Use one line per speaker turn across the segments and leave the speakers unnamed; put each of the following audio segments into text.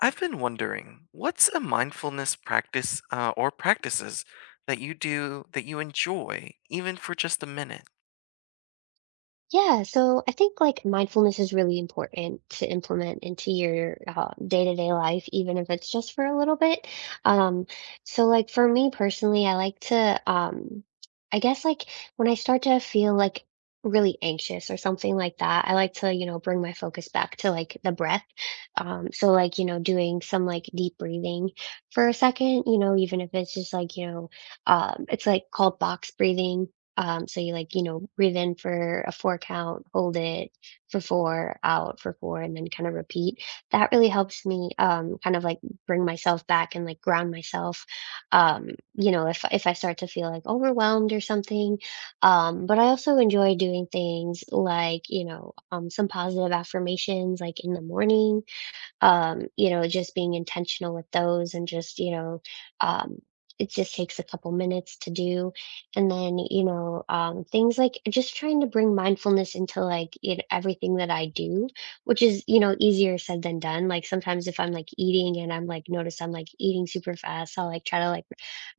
I've been wondering, what's a mindfulness practice or practices that you do that you enjoy, even for just a minute?
Yeah, so I think like mindfulness is really important to implement into your day-to-day life, even if it's just for a little bit. Um, so like for me personally, I like to, I guess like when I start to feel like really anxious or something like that, I like to, you know, bring my focus back to like the breath. So like, you know, doing some like deep breathing for a second, you know, even if it's just like, you know, it's like called box breathing, so you like, you know, breathe in for a four count, hold it for four, out for four, and then kind of repeat. That really helps me kind of like bring myself back and like ground myself. You know, if I start to feel like overwhelmed or something. But I also enjoy doing things like, you know, some positive affirmations like in the morning, you know, just being intentional with those and just, you know, um, it just takes a couple minutes to do. And then, you know, things like just trying to bring mindfulness into like in everything that I do, which is, you know, easier said than done. Like sometimes if I'm like eating and I'm like, notice I'm like eating super fast, I'll like try to like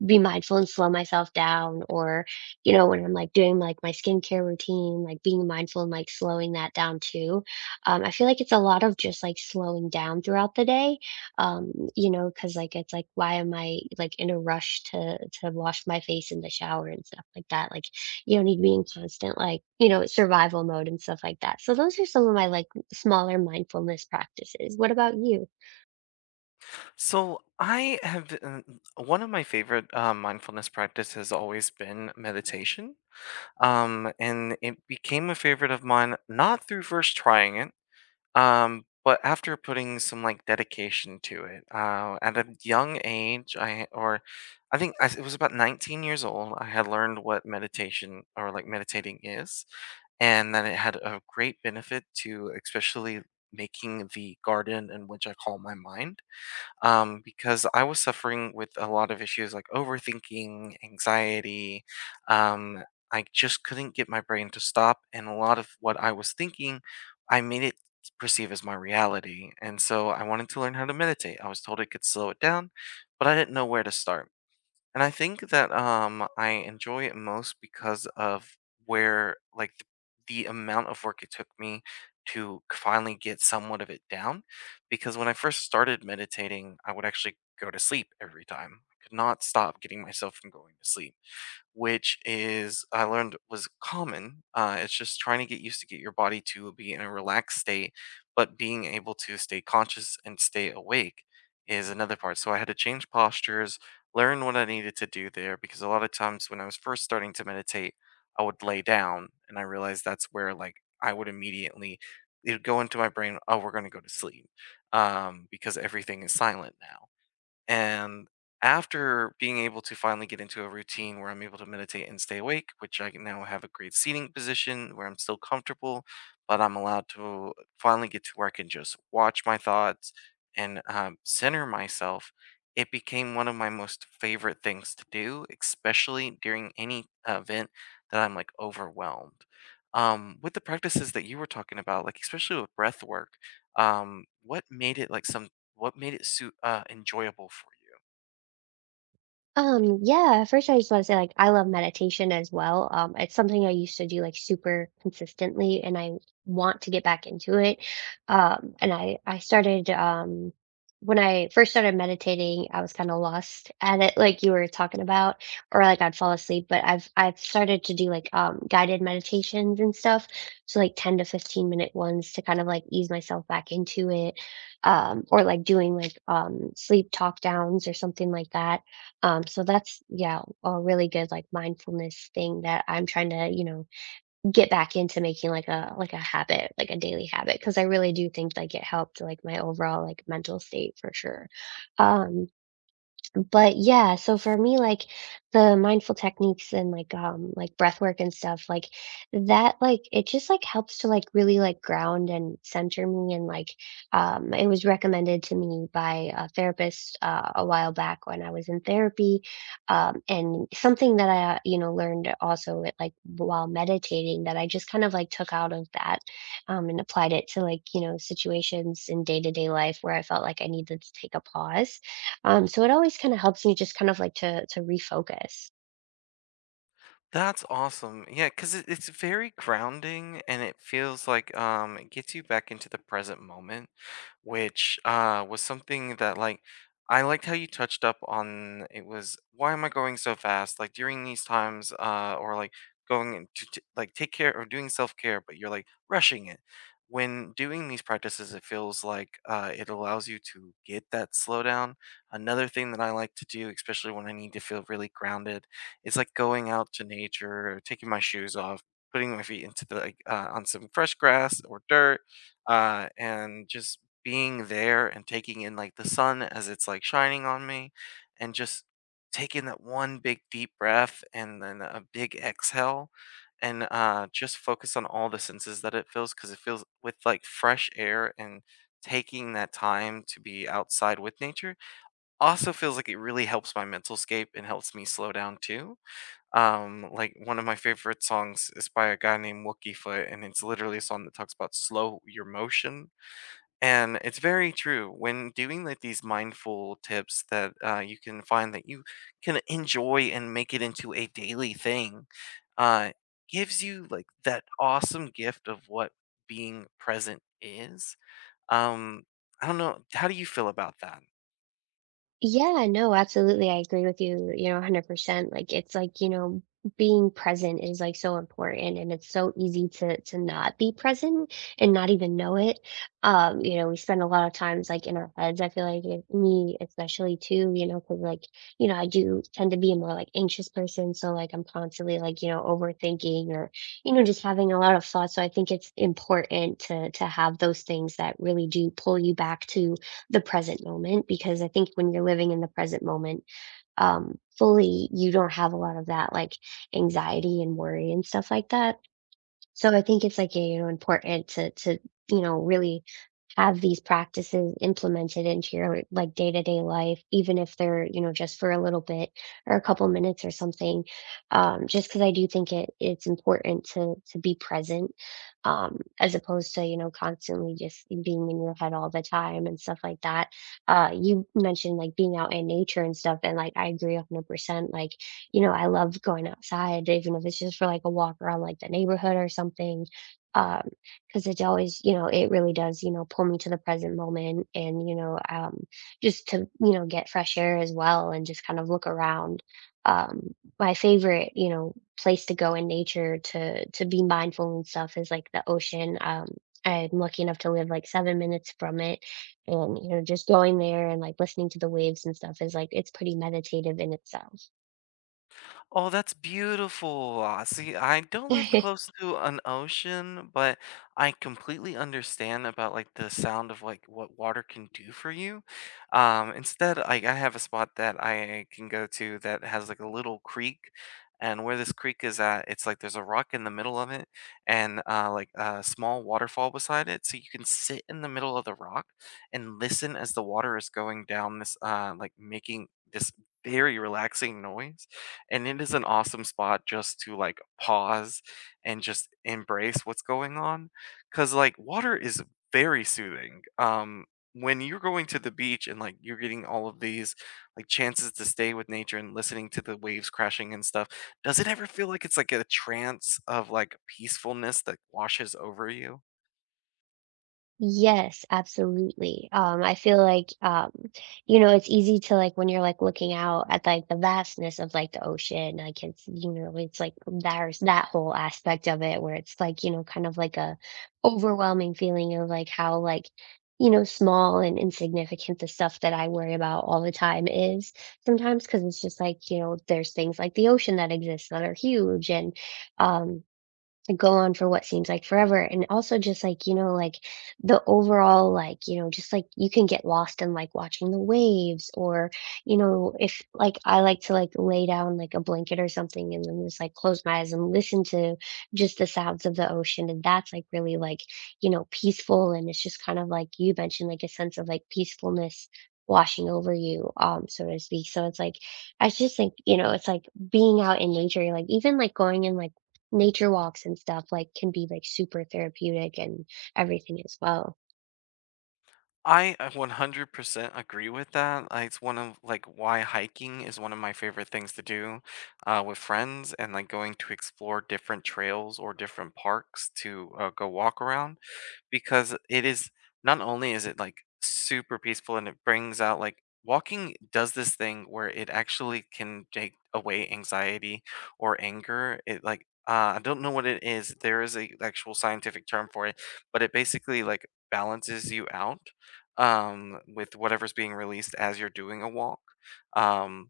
be mindful and slow myself down. Or, you know, when I'm like doing like my skincare routine, like being mindful and like slowing that down too. I feel like it's a lot of just like slowing down throughout the day. You know, because like it's like why am I like in a rush to wash my face in the shower and stuff like that? Like you don't need to be in constant like you know survival mode and stuff like that. So those are some of my like smaller mindfulness practices. What about you?
So, I have one of my favorite mindfulness practice has always been meditation, and it became a favorite of mine not through first trying it. But after putting some like dedication to it, at a young age, I think it was about 19 years old, I had learned what meditation or like meditating is, and that it had a great benefit to, especially making the garden in which I call my mind, because I was suffering with a lot of issues like overthinking, anxiety. Um, I just couldn't get my brain to stop. And a lot of what I was thinking, I made it perceive as my reality. And so I wanted to learn how to meditate. I was told it could slow it down, but I didn't know where to start. And I think that I enjoy it most because of where the amount of work it took me to finally get somewhat of it down, because when I first started meditating, I would actually go to sleep every time. I could not stop getting myself from going to sleep, which is, I learned, was common. It's just trying to get used to get your body to be in a relaxed state, but being able to stay conscious and stay awake is another part. So I had to change postures, learn what I needed to do there, because a lot of times when I was first starting to meditate, I would lay down, and I realized that's where like I would immediately it'd go into my brain, oh, we're gonna go to sleep, because everything is silent now. And after being able to finally get into a routine where I'm able to meditate and stay awake, which I can now have a great seating position where I'm still comfortable, but I'm allowed to finally get to where I can just watch my thoughts and, center myself, it became one of my most favorite things to do, especially during any event that I'm like overwhelmed. With the practices that you were talking about, like especially with breath work, what made it like something? What made it su enjoyable for?
Yeah, first I just want to say like I love meditation as well. It's something I used to do like super consistently and I want to get back into it. And I started when I first started meditating, I was kind of lost at it like you were talking about or like I'd fall asleep, but I've started to do like guided meditations and stuff. So like 10 to 15 minute ones to kind of like ease myself back into it. Or like doing like sleep talk downs or something like that, so that's yeah, a really good like mindfulness thing that I'm trying to, you know, get back into making like a habit, like a daily habit, because I really do think like it helped like my overall like mental state for sure. Um but yeah, so for me, like the mindful techniques and like breath work and stuff, like that like it just like helps to like really like ground and center me, and like it was recommended to me by a therapist a while back when I was in therapy. And something that I you know learned also it like while meditating that I just kind of like took out of that, and applied it to like, you know, situations in day-to-day life where I felt like I needed to take a pause, so it always kind of helps me just kind of like to refocus.
That's awesome. Yeah, 'cause it's very grounding and it feels like it gets you back into the present moment, which was something that like I liked how you touched up on. It was, why am I going so fast? Like during these times or like going in to like take care or doing self-care, but you're like rushing it. When doing these practices, it feels like it allows you to get that slowdown. Another thing that I like to do, especially when I need to feel really grounded, it's like going out to nature, taking my shoes off, putting my feet into the like on some fresh grass or dirt, and just being there and taking in like the sun as it's like shining on me, and just taking that one big deep breath and then a big exhale, and just focus on all the senses that it feels, because it feels with like fresh air. And taking that time to be outside with nature also feels like it really helps my mental scape and helps me slow down too. Like one of my favorite songs is by a guy named Wookie Foot, and it's literally a song that talks about slow your motion. And it's very true. When doing like these mindful tips that you can find that you can enjoy and make it into a daily thing, uh, gives you like that awesome gift of what being present is. Um, I don't know. How do you feel about that?
Yeah, no, absolutely. I agree with you, you know, 100%. Like it's like, you know, being present is like so important, and it's so easy to not be present and not even know it. You know, we spend a lot of times like in our heads. I feel like it, me especially too, you know, because like, you know, I do tend to be a more like anxious person, so like I'm constantly like, you know, overthinking or, you know, just having a lot of thoughts. So I think it's important to have those things that really do pull you back to the present moment, because I think when you're living in the present moment, fully, you don't have a lot of that like anxiety and worry and stuff like that. So I think it's like, you know, important to you know, really have these practices implemented into your like day-to-day life, even if they're, you know, just for a little bit or a couple minutes or something. Just because I do think it's important to be present, as opposed to, you know, constantly just being in your head all the time and stuff like that. You mentioned like being out in nature and stuff, and like I agree 100%. Like you know, I love going outside, even if it's just for like a walk around like the neighborhood or something. Um, because it always, you know, it really does, you know, pull me to the present moment and, you know, just to, you know, get fresh air as well and just kind of look around. My favorite, you know, place to go in nature to be mindful and stuff is like the ocean. I'm lucky enough to live like 7 minutes from it. And, you know, just going there and like listening to the waves and stuff is like, it's pretty meditative in itself.
Oh, that's beautiful. Ah, see, I don't live close to an ocean, but I completely understand about like the sound of like what water can do for you. Instead, I have a spot that I can go to that has like a little creek, and where this creek is at, it's like there's a rock in the middle of it and, like a small waterfall beside it. So you can sit in the middle of the rock and listen as the water is going down this like making this very relaxing noise, and it is an awesome spot just to like pause and just embrace what's going on, because like water is very soothing. Um, when you're going to the beach and like you're getting all of these like chances to stay with nature and listening to the waves crashing and stuff, does it ever feel like it's like a trance of like peacefulness that washes over you?
Yes, absolutely. I feel like, you know, it's easy to like when you're like looking out at like the vastness of like the ocean, like it's, you know, it's like there's that whole aspect of it where it's like, you know, kind of like a overwhelming feeling of like how like, you know, small and insignificant the stuff that I worry about all the time is sometimes, because it's just like, you know, there's things like the ocean that exist that are huge and um go on for what seems like forever, and also just like you know like the overall like you know just like you can get lost in like watching the waves, or you know if like I like to like lay down like a blanket or something and then just like close my eyes and listen to just the sounds of the ocean, and that's like really like you know peaceful, and it's just kind of like you mentioned like a sense of like peacefulness washing over you, so to speak, so it's like I just think you know it's like being out in nature like even like going and like nature walks and stuff, like, can be, like, super therapeutic and everything as well.
I 100% agree with that. It's one of like why hiking is one of my favorite things to do, with friends and like going to explore different trails or different parks to, go walk around, because it is, not only is it like super peaceful and it brings out like, walking does this thing where it actually can take away anxiety or anger. It like I don't know what it is. There is a actual scientific term for it, but it basically like balances you out, with whatever's being released as you're doing a walk. Um,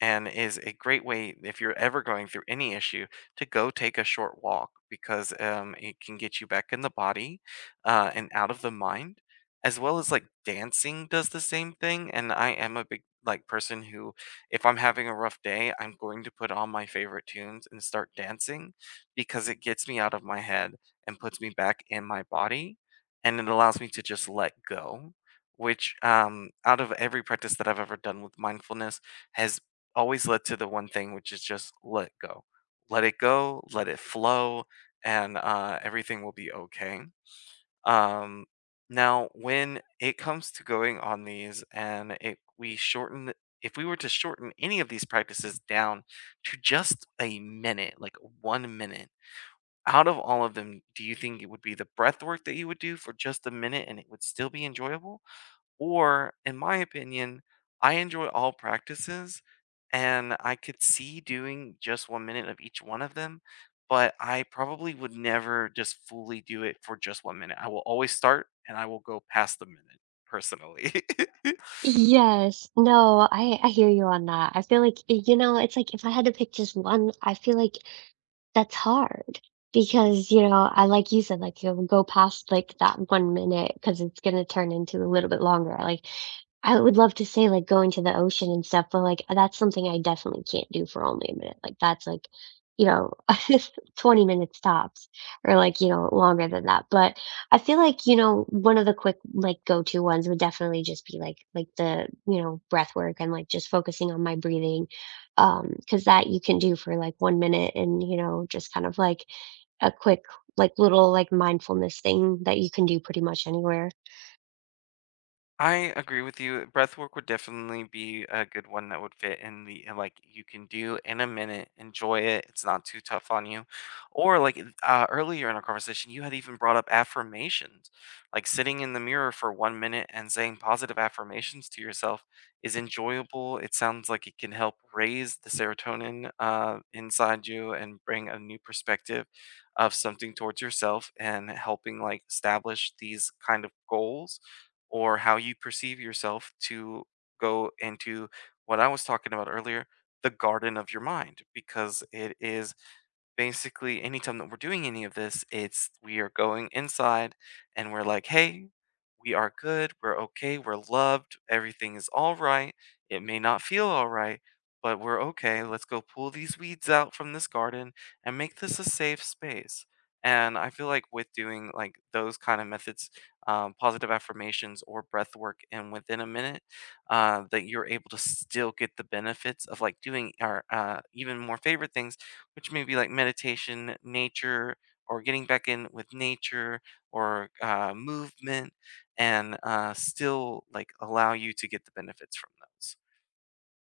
and is a great way if you're ever going through any issue to go take a short walk, because it can get you back in the body, and out of the mind, as well as like dancing does the same thing. And I am a big like person who, if I'm having a rough day, I'm going to put on my favorite tunes and start dancing, because it gets me out of my head and puts me back in my body and it allows me to just let go, which out of every practice that I've ever done with mindfulness, has always led to the one thing, which is just let go, let it flow, and, everything will be okay. Um, Now, when it comes to going on these, we shorten, if we were to shorten any of these practices down to just a minute, like 1 minute. Out of all of them, do you think it would be the breath work that you would do for just a minute and it would still be enjoyable? Or, in my opinion, I enjoy all practices and I could see doing just 1 minute of each one of them, but I probably would never just fully do it for just 1 minute. I will always start and I will go past the minute personally.
Yes. No, I hear you on that. I feel like, y you know, it's like if I had to pick just one, I feel like that's hard, because, you know, I like you said, like, you'll go past, like, that 1 minute, because it's gonna turn into a little bit longer, like, I would love to say, like, going to the ocean and stuff, but, like, that's something I definitely can't do for only a minute, like, that's, like, you know, 20 minutes tops, or, like, you know, longer than that, but I feel like, you know, one of the quick, like, go-to ones would definitely just be, like the, you know, breath work, and, like, just focusing on my breathing. Because that you can do for, like, 1 minute, and, you know, just kind of, like, a quick, like, little, like, mindfulness thing that you can do pretty much anywhere.
I agree with you. Breath work would definitely be a good one that would fit in the, like you can do in a minute, enjoy it. It's not too tough on you. Or like earlier in our conversation, you had even brought up affirmations. Like sitting in the mirror for 1 minute and saying positive affirmations to yourself is enjoyable. It sounds like it can help raise the serotonin, inside you and bring a new perspective of something towards yourself and helping like establish these kind of goals or how you perceive yourself to go into what I was talking about earlier, the garden of your mind, because it is basically anytime that we're doing any of this, it's, we are going inside and we're like, hey, we are good, we're okay, we're loved, everything is all right. It may not feel all right, but we're okay. Let's go pull these weeds out from this garden and make this a safe space. And I feel like with doing like those kind of methods, positive affirmations or breath work, and within a minute, that you're able to still get the benefits of like doing our, even more favorite things, which may be like meditation, nature, or getting back in with nature, or movement, and still like allow you to get the benefits from those.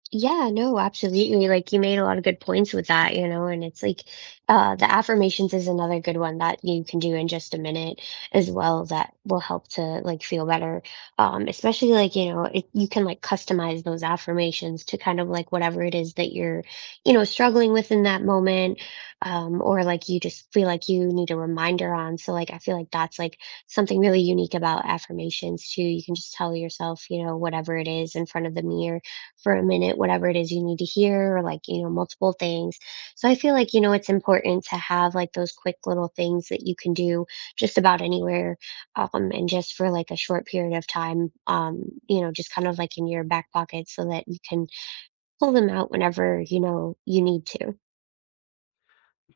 Yeah, no, absolutely. Like you made a lot of good points with that, you know, and it's like the affirmations is another good one that you can do in just a minute as well that will help to like feel better. Especially like, you know, it, you can like customize those affirmations to kind of like whatever it is that you're, you know, struggling with in that moment, or like you just feel like you need a reminder on. So like I feel like that's like something really unique about affirmations too. You can just tell yourself, you know, whatever it is in front of the mirror for a minute, whatever it is you need to hear or like you know multiple things, so I feel like you know it's important to have like those quick little things that you can do just about anywhere, and just for like a short period of time, you know just kind of like in your back pocket so that you can pull them out whenever you know you need to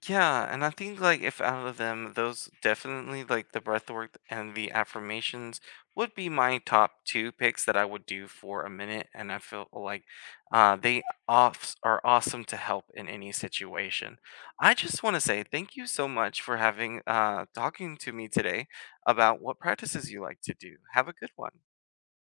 Yeah, and I think like if out of them, those definitely like the breathwork and the affirmations would be my top two picks that I would do for a minute. And I feel like they off are awesome to help in any situation. I just want to say thank you so much for having, talking to me today about what practices you like to do. Have a good one.